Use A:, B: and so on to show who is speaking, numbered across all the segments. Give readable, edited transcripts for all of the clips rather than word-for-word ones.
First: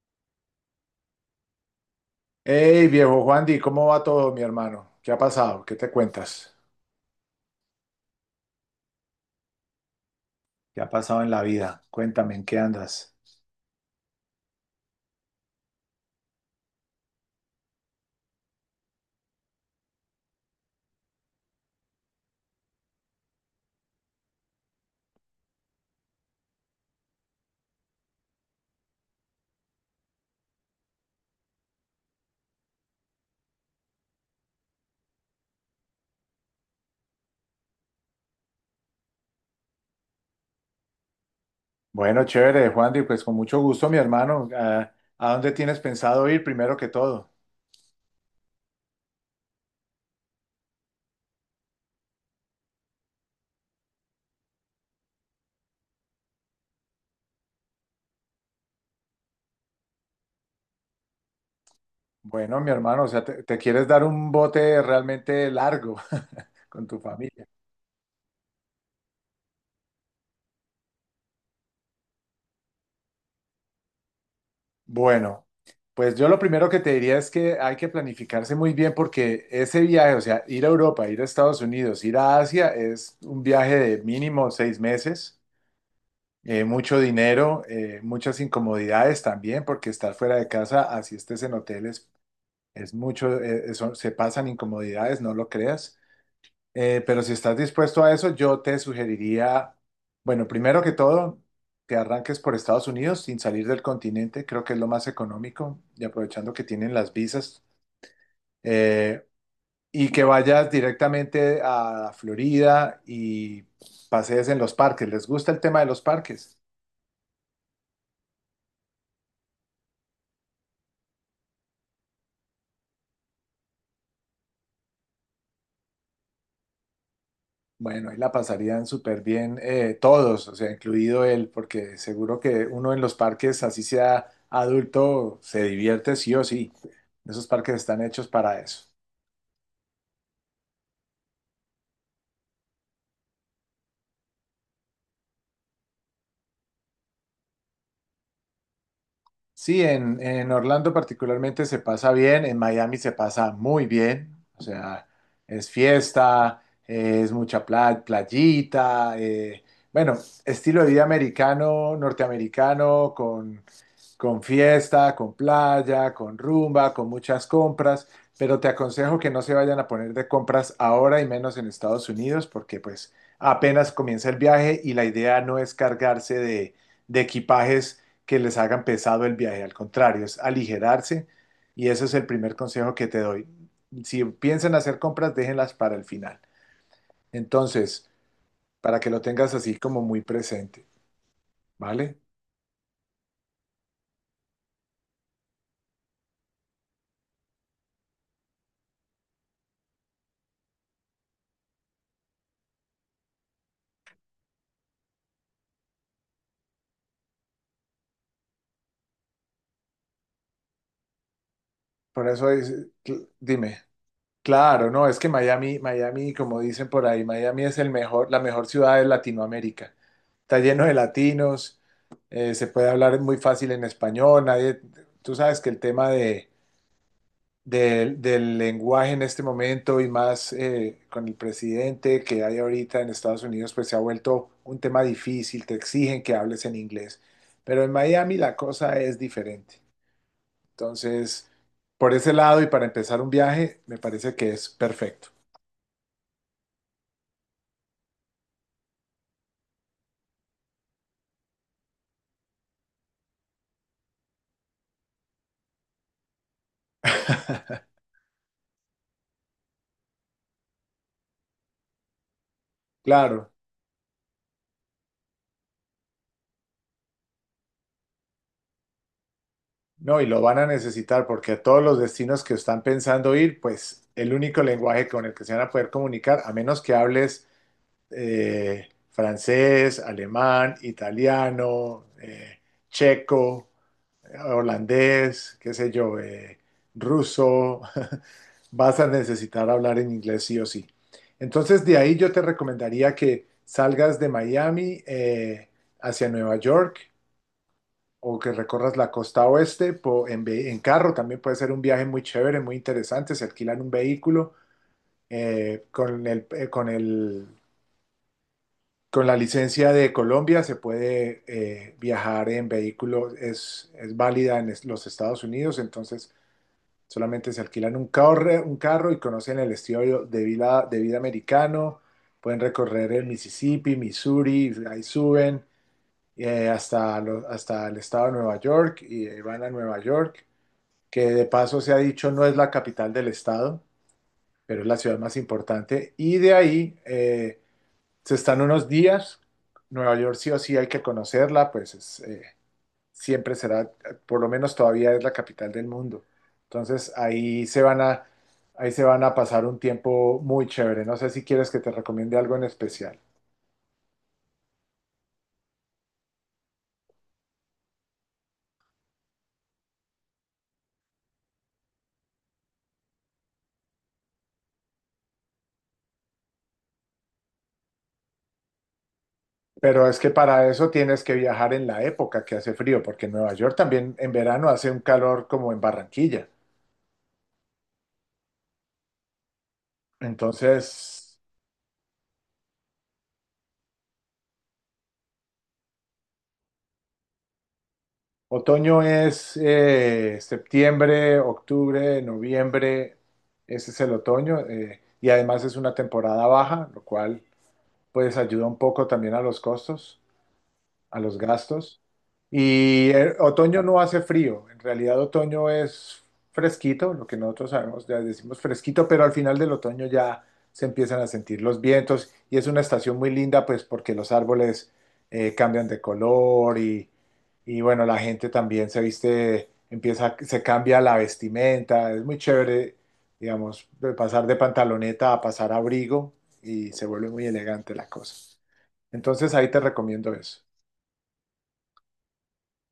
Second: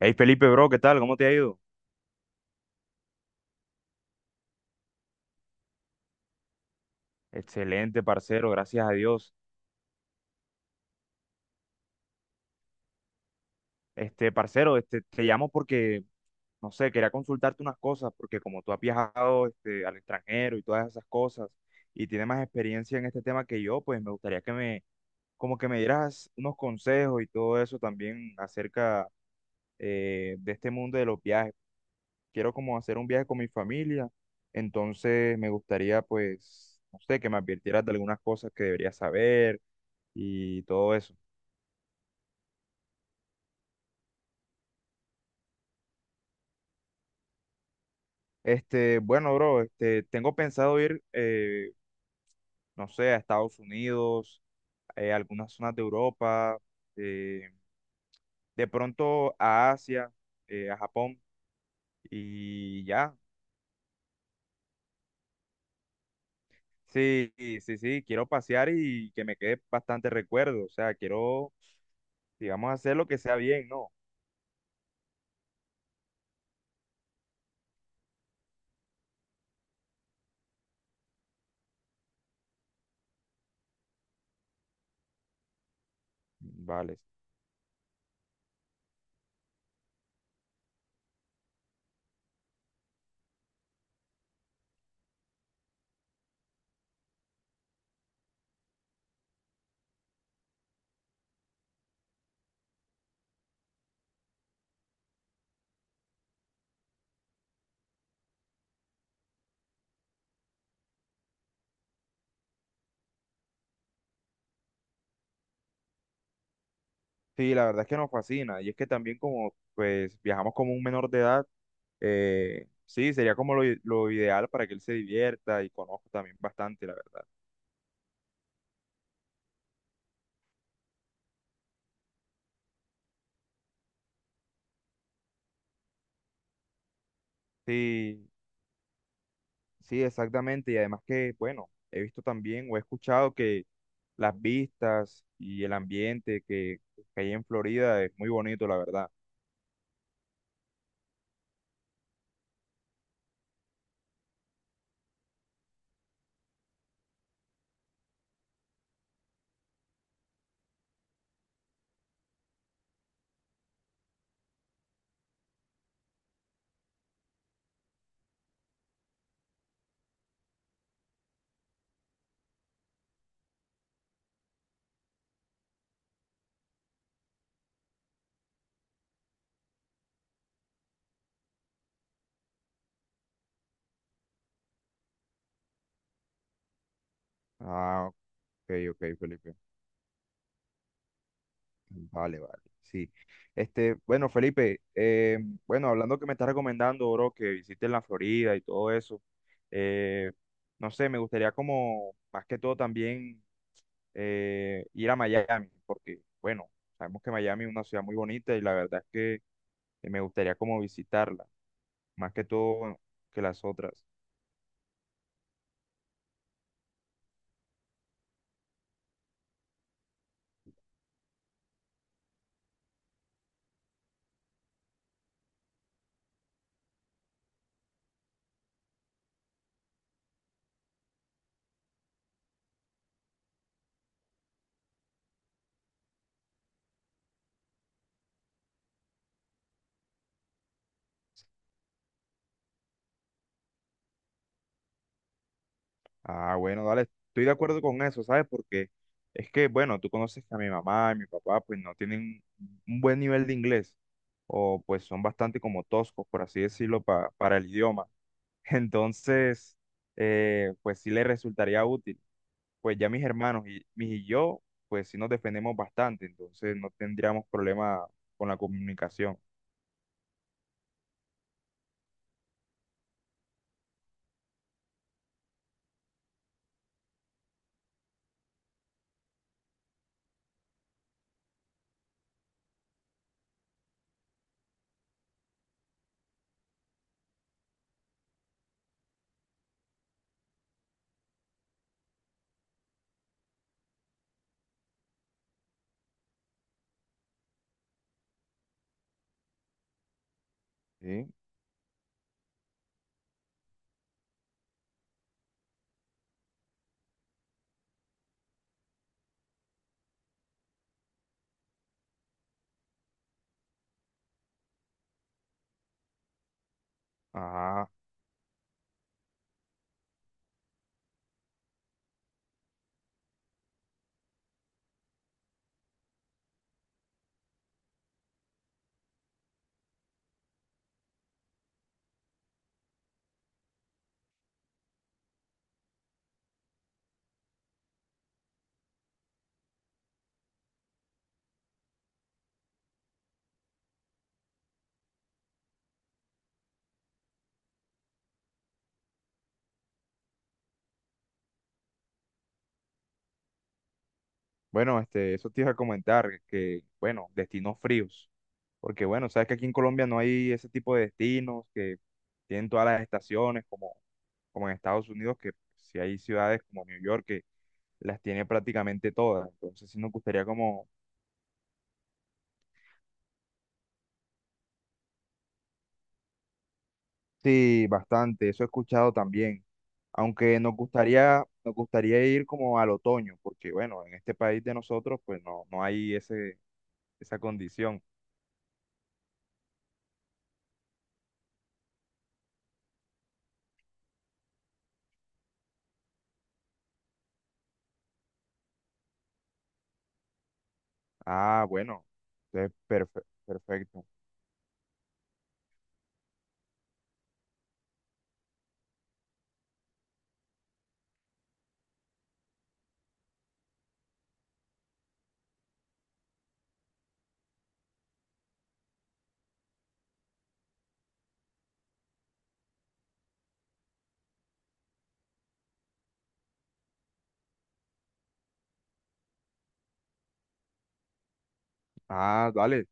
A: Hey Felipe, bro, ¿qué tal? ¿Cómo te ha ido?
B: Hey, viejo Juandi, ¿cómo va todo, mi hermano? ¿Qué ha pasado? ¿Qué te cuentas?
A: Excelente, parcero, gracias a Dios.
B: ¿Qué ha pasado en la vida? Cuéntame, ¿en qué andas?
A: Parcero, te llamo porque, no sé, quería consultarte unas cosas, porque como tú has viajado, al extranjero y todas esas cosas, y tienes más experiencia en este tema que yo, pues me gustaría que me, como que me dieras unos consejos y todo eso también acerca de este mundo de los viajes. Quiero como hacer un viaje con mi familia, entonces me gustaría, pues, no sé, que me advirtieras de algunas cosas que debería saber y todo eso.
B: Bueno, chévere, Juandi, pues con mucho gusto, mi hermano. ¿A dónde tienes pensado ir primero que todo?
A: Bueno, bro, tengo pensado ir, no sé, a Estados Unidos, a algunas zonas de Europa, eh, de pronto a Asia, a Japón
B: Bueno, mi
A: y
B: hermano, o
A: ya.
B: sea, te quieres dar un bote realmente largo con tu
A: Sí,
B: familia.
A: sí, sí, sí, quiero pasear y que me quede bastante recuerdo, o sea, quiero, digamos, hacer lo que sea bien, ¿no?
B: Bueno, pues yo lo primero que te diría es que hay que planificarse muy bien porque ese viaje, o sea, ir a Europa, ir a Estados Unidos, ir a Asia, es un viaje de mínimo 6 meses,
A: Vale.
B: mucho dinero, muchas incomodidades también, porque estar fuera de casa, así estés en hoteles, es mucho, se pasan incomodidades, no lo creas. Pero si estás dispuesto a eso, yo te sugeriría, bueno, primero que todo, que arranques por Estados Unidos sin salir del continente, creo que es lo más económico, y aprovechando que tienen las visas, eh, y que vayas directamente a Florida y pasees en los parques. ¿Les gusta el tema de los parques?
A: Sí, la verdad es que nos fascina y es que también como, pues, viajamos como un menor de edad, sí, sería como lo ideal para que él se divierta y conozca también bastante, la verdad.
B: Bueno, ahí la pasarían súper bien, todos, o sea, incluido él, porque seguro que uno en los parques, así sea adulto, se divierte sí o sí. Esos parques están
A: Sí,
B: hechos para eso.
A: sí, exactamente. Y además que, bueno, he visto también o he escuchado que las vistas y el ambiente que hay en Florida es muy bonito, la verdad.
B: Sí, en Orlando particularmente se pasa bien, en Miami se pasa muy bien, o sea, es fiesta, es mucha playita, bueno, estilo de vida americano, norteamericano, con fiesta, con playa, con rumba, con muchas compras, pero te aconsejo que no se vayan a poner de compras ahora y menos en Estados Unidos porque pues apenas comienza el viaje y la idea no es cargarse de equipajes que les hagan pesado el viaje, al contrario, es aligerarse y ese es el primer consejo que te doy. Si piensan hacer compras, déjenlas para el final.
A: Ah,
B: Entonces,
A: ok, ok,
B: para que lo tengas
A: Felipe.
B: así como muy presente, ¿vale?
A: Vale, vale. Sí. Bueno, Felipe, bueno, hablando que me estás recomendando, bro, que visites la Florida y todo eso, eh, no sé, me gustaría como, más que todo también ir a Miami, porque, bueno, sabemos que Miami es una ciudad muy bonita y la verdad es que me gustaría como visitarla,
B: Por
A: más que
B: eso es,
A: todo que las
B: dime.
A: otras.
B: Claro, no, es que Miami, Miami, como dicen por ahí, Miami es el mejor, la mejor ciudad de Latinoamérica. Está lleno de latinos, se puede hablar muy fácil en español, nadie, tú sabes que el tema de, del lenguaje en este momento y más, con el presidente que hay ahorita en Estados Unidos, pues se ha vuelto un tema difícil, te exigen que hables en inglés, pero en Miami la cosa es diferente. Entonces, por ese lado y para empezar un viaje, me parece que es perfecto.
A: Ah, bueno, dale, estoy de acuerdo con eso, ¿sabes? Porque es que, bueno, tú conoces que a mi mamá y mi papá pues no tienen un buen nivel de inglés o pues son bastante como toscos, por así decirlo, para el idioma. Entonces, pues sí les resultaría útil. Pues ya mis
B: Claro,
A: hermanos y, mis y yo, pues sí nos defendemos bastante, entonces no tendríamos problema con la comunicación,
B: no, y lo van a necesitar porque a todos los destinos que están pensando ir, pues el único lenguaje con el que se van a poder comunicar, a menos que hables, francés, alemán, italiano, checo, holandés, qué sé yo, ruso, vas a necesitar hablar en inglés sí o sí. Entonces, de ahí yo te recomendaría que salgas de Miami, hacia Nueva York o que recorras la costa oeste en carro,
A: ¿sí?
B: también puede ser un viaje muy chévere, muy interesante, se alquilan un vehículo, con el, con la licencia de Colombia se puede, viajar en vehículo, es válida en los Estados Unidos, entonces solamente se
A: Ajá.
B: alquilan un carro y conocen el estilo de vida americano, pueden recorrer el Mississippi, Missouri, ahí suben. Hasta el estado de Nueva York y, van a Nueva York, que de paso se ha dicho no es la capital del estado, pero es la ciudad más importante. Y de ahí, se están unos días. Nueva York sí o sí hay que conocerla, pues es, siempre será, por lo menos todavía es la capital del mundo. Entonces ahí se van a pasar un tiempo muy chévere. No sé si quieres que te recomiende algo en especial.
A: Bueno, eso te iba a comentar, que, bueno, destinos fríos. Porque, bueno, sabes que aquí en Colombia no hay ese tipo de destinos que tienen todas las estaciones, como en Estados Unidos, que si hay ciudades como New York que las tiene prácticamente todas. Entonces, sí
B: Pero
A: nos
B: es que
A: gustaría
B: para
A: como,
B: eso tienes que viajar en la época que hace frío, porque en Nueva York también en verano hace un calor como en Barranquilla.
A: sí, bastante, eso he escuchado también. Aunque
B: Entonces,
A: nos gustaría ir como al otoño, porque, bueno, en este país de nosotros, pues no, no hay ese, esa condición.
B: otoño es, septiembre, octubre, noviembre, ese es el otoño, y además es una temporada baja, lo cual pues ayuda un poco también a los costos, a los
A: Ah,
B: gastos.
A: bueno, entonces,
B: Y, otoño no
A: perfecto.
B: hace frío, en realidad otoño es fresquito, lo que nosotros sabemos, ya decimos fresquito, pero al final del otoño ya se empiezan a sentir los vientos y es una estación muy linda pues porque los árboles, cambian de color y bueno, la gente también se viste, empieza, se cambia la vestimenta, es muy chévere, digamos, de pasar de pantaloneta a pasar a abrigo y se vuelve muy elegante la cosa. Entonces ahí te recomiendo eso.
A: Ah, vale.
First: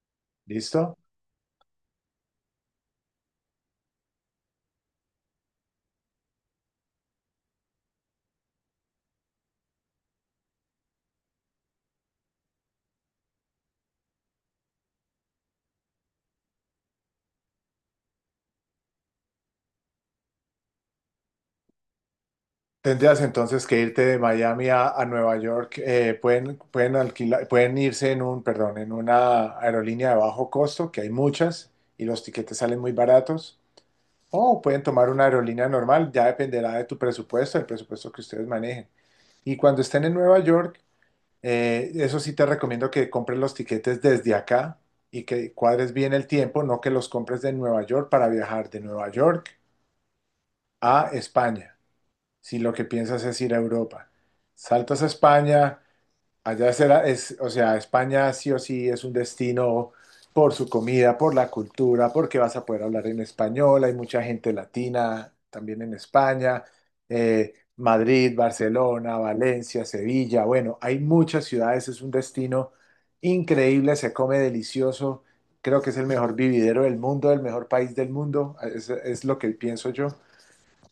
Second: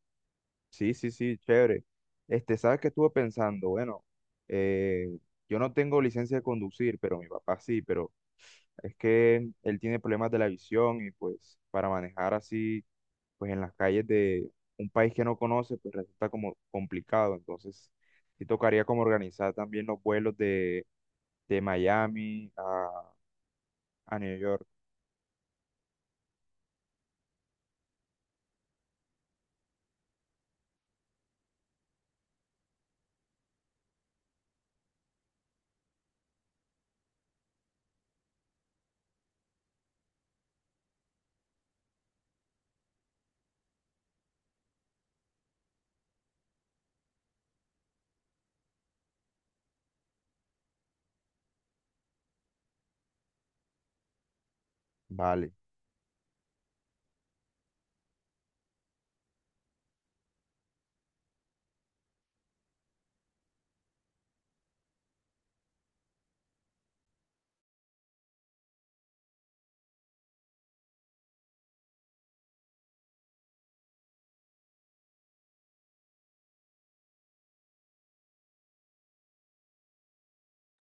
A: Sí,
B: ¿Listo?
A: sí, sí, chévere. ¿Sabes qué estuve pensando? Bueno, eh, yo no tengo licencia de conducir, pero mi papá sí, pero es que él tiene problemas de la visión y pues para manejar así, pues en las calles de un país que no conoce, pues resulta como complicado. Entonces, sí tocaría como organizar también los vuelos de Miami
B: Tendrías entonces que irte de
A: a New York.
B: Miami a Nueva York. Pueden alquilar, pueden irse en un, perdón, en una aerolínea de bajo costo, que hay muchas, y los tiquetes salen muy baratos. O pueden tomar una aerolínea normal, ya dependerá de tu presupuesto, del presupuesto que ustedes manejen. Y cuando estén en Nueva York, eso sí te recomiendo que compres los tiquetes desde acá y que cuadres bien el tiempo, no que los compres de Nueva York para viajar de Nueva York a España, si lo que piensas es ir a Europa. Saltas a
A: Vale.
B: España, allá será, es, o sea, España sí o sí es un destino por su comida, por la cultura, porque vas a poder hablar en español, hay mucha gente latina también en España, Madrid, Barcelona, Valencia, Sevilla, bueno, hay muchas ciudades, es un destino increíble, se come delicioso, creo que es el mejor vividero del mundo, el mejor país del mundo, es lo que pienso yo.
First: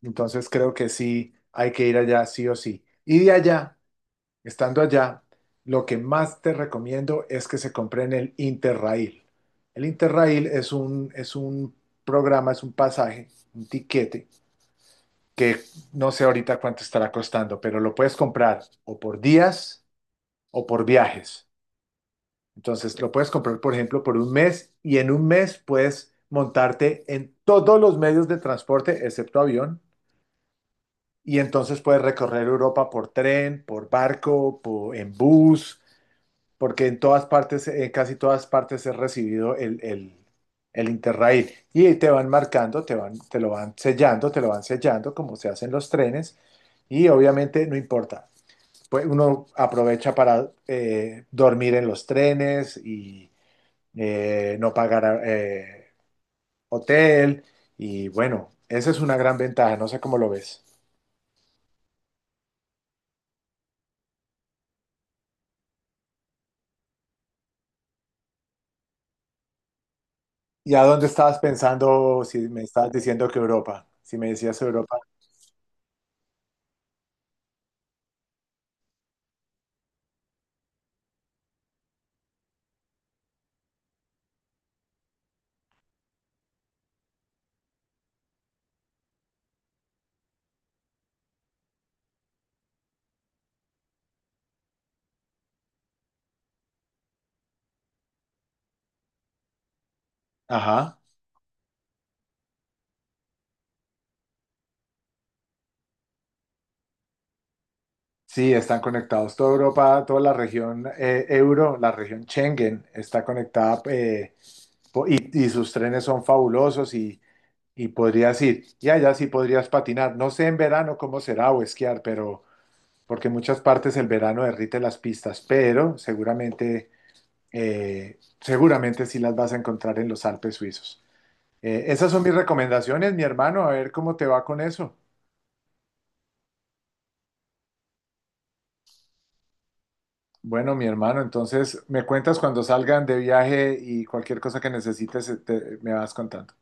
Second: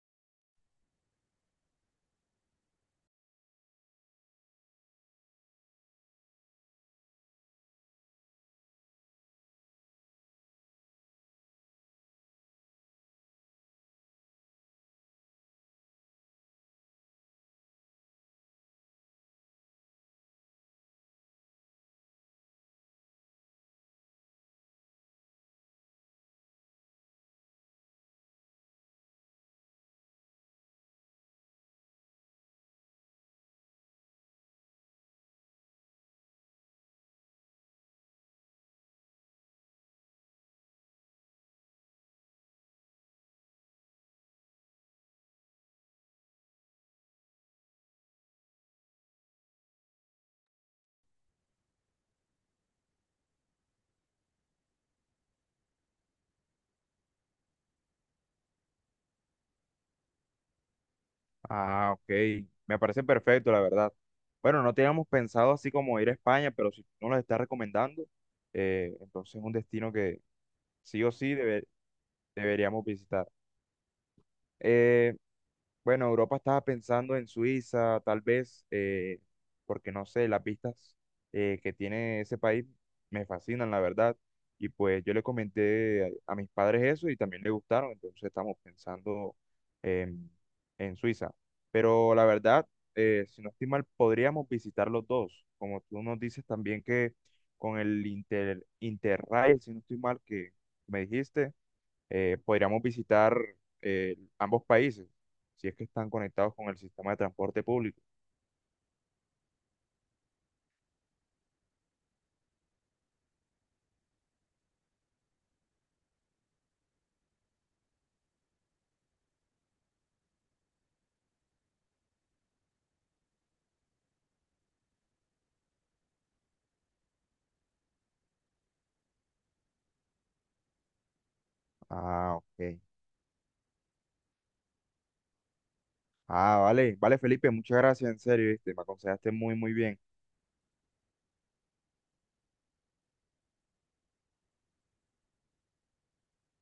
B: Entonces creo que sí hay que ir allá sí o sí. Y de allá, estando allá, lo que más te recomiendo es que se compren el Interrail. El Interrail es un programa, es un pasaje, un tiquete, que no sé ahorita cuánto estará costando, pero lo puedes comprar o por días o por viajes. Entonces lo puedes comprar, por ejemplo, por un mes y en un mes puedes montarte en todos los medios de transporte, excepto avión. Y entonces puedes recorrer Europa por tren, por barco, por, en bus, porque en todas partes, en casi todas partes es recibido el Interrail. Y te van marcando, te van, te lo van sellando, te lo van sellando, como se hacen los trenes. Y obviamente no importa. Pues uno aprovecha para, dormir en los trenes y, no pagar, hotel. Y bueno, esa es una gran ventaja. No sé cómo lo ves.
A: Ah, ok. Me parece perfecto, la verdad. Bueno, no teníamos pensado así como ir a España, pero si tú nos lo estás recomendando, entonces es un destino que
B: ¿Y a
A: sí
B: dónde
A: o sí
B: estabas pensando si me
A: deberíamos
B: estabas
A: visitar.
B: diciendo que Europa? Si me decías Europa.
A: Eh, bueno, Europa estaba pensando en Suiza, tal vez, porque no sé, las vistas que tiene ese país me fascinan, la verdad. Y pues yo le comenté a mis padres eso y también les gustaron, entonces estamos pensando en, en Suiza. Pero la verdad, si no estoy mal, podríamos visitar los dos. Como tú nos dices también que con el Interrail, si no estoy mal, que
B: Ajá.
A: me dijiste podríamos visitar ambos países, si es que están conectados con el sistema de transporte público.
B: Sí, están conectados. Toda Europa, toda la región, la región Schengen está conectada, y sus trenes son fabulosos y podrías ir. Y allá sí podrías patinar. No sé en verano cómo será o esquiar, pero porque en muchas partes el verano derrite las pistas, pero seguramente, seguramente sí las vas a encontrar en los Alpes suizos. Esas son mis
A: Ah, ok.
B: recomendaciones, mi hermano, a ver cómo te va con eso.
A: Ah, vale, vale, Felipe, muchas gracias, en serio, ¿viste? Me aconsejaste muy, muy bien.
B: Bueno, mi hermano, entonces me cuentas cuando salgan de viaje y cualquier cosa que necesites, me vas contando.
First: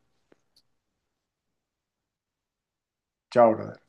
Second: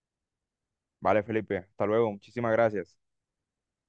A: Vale, Felipe, hasta luego, muchísimas gracias.
B: Chao, brother.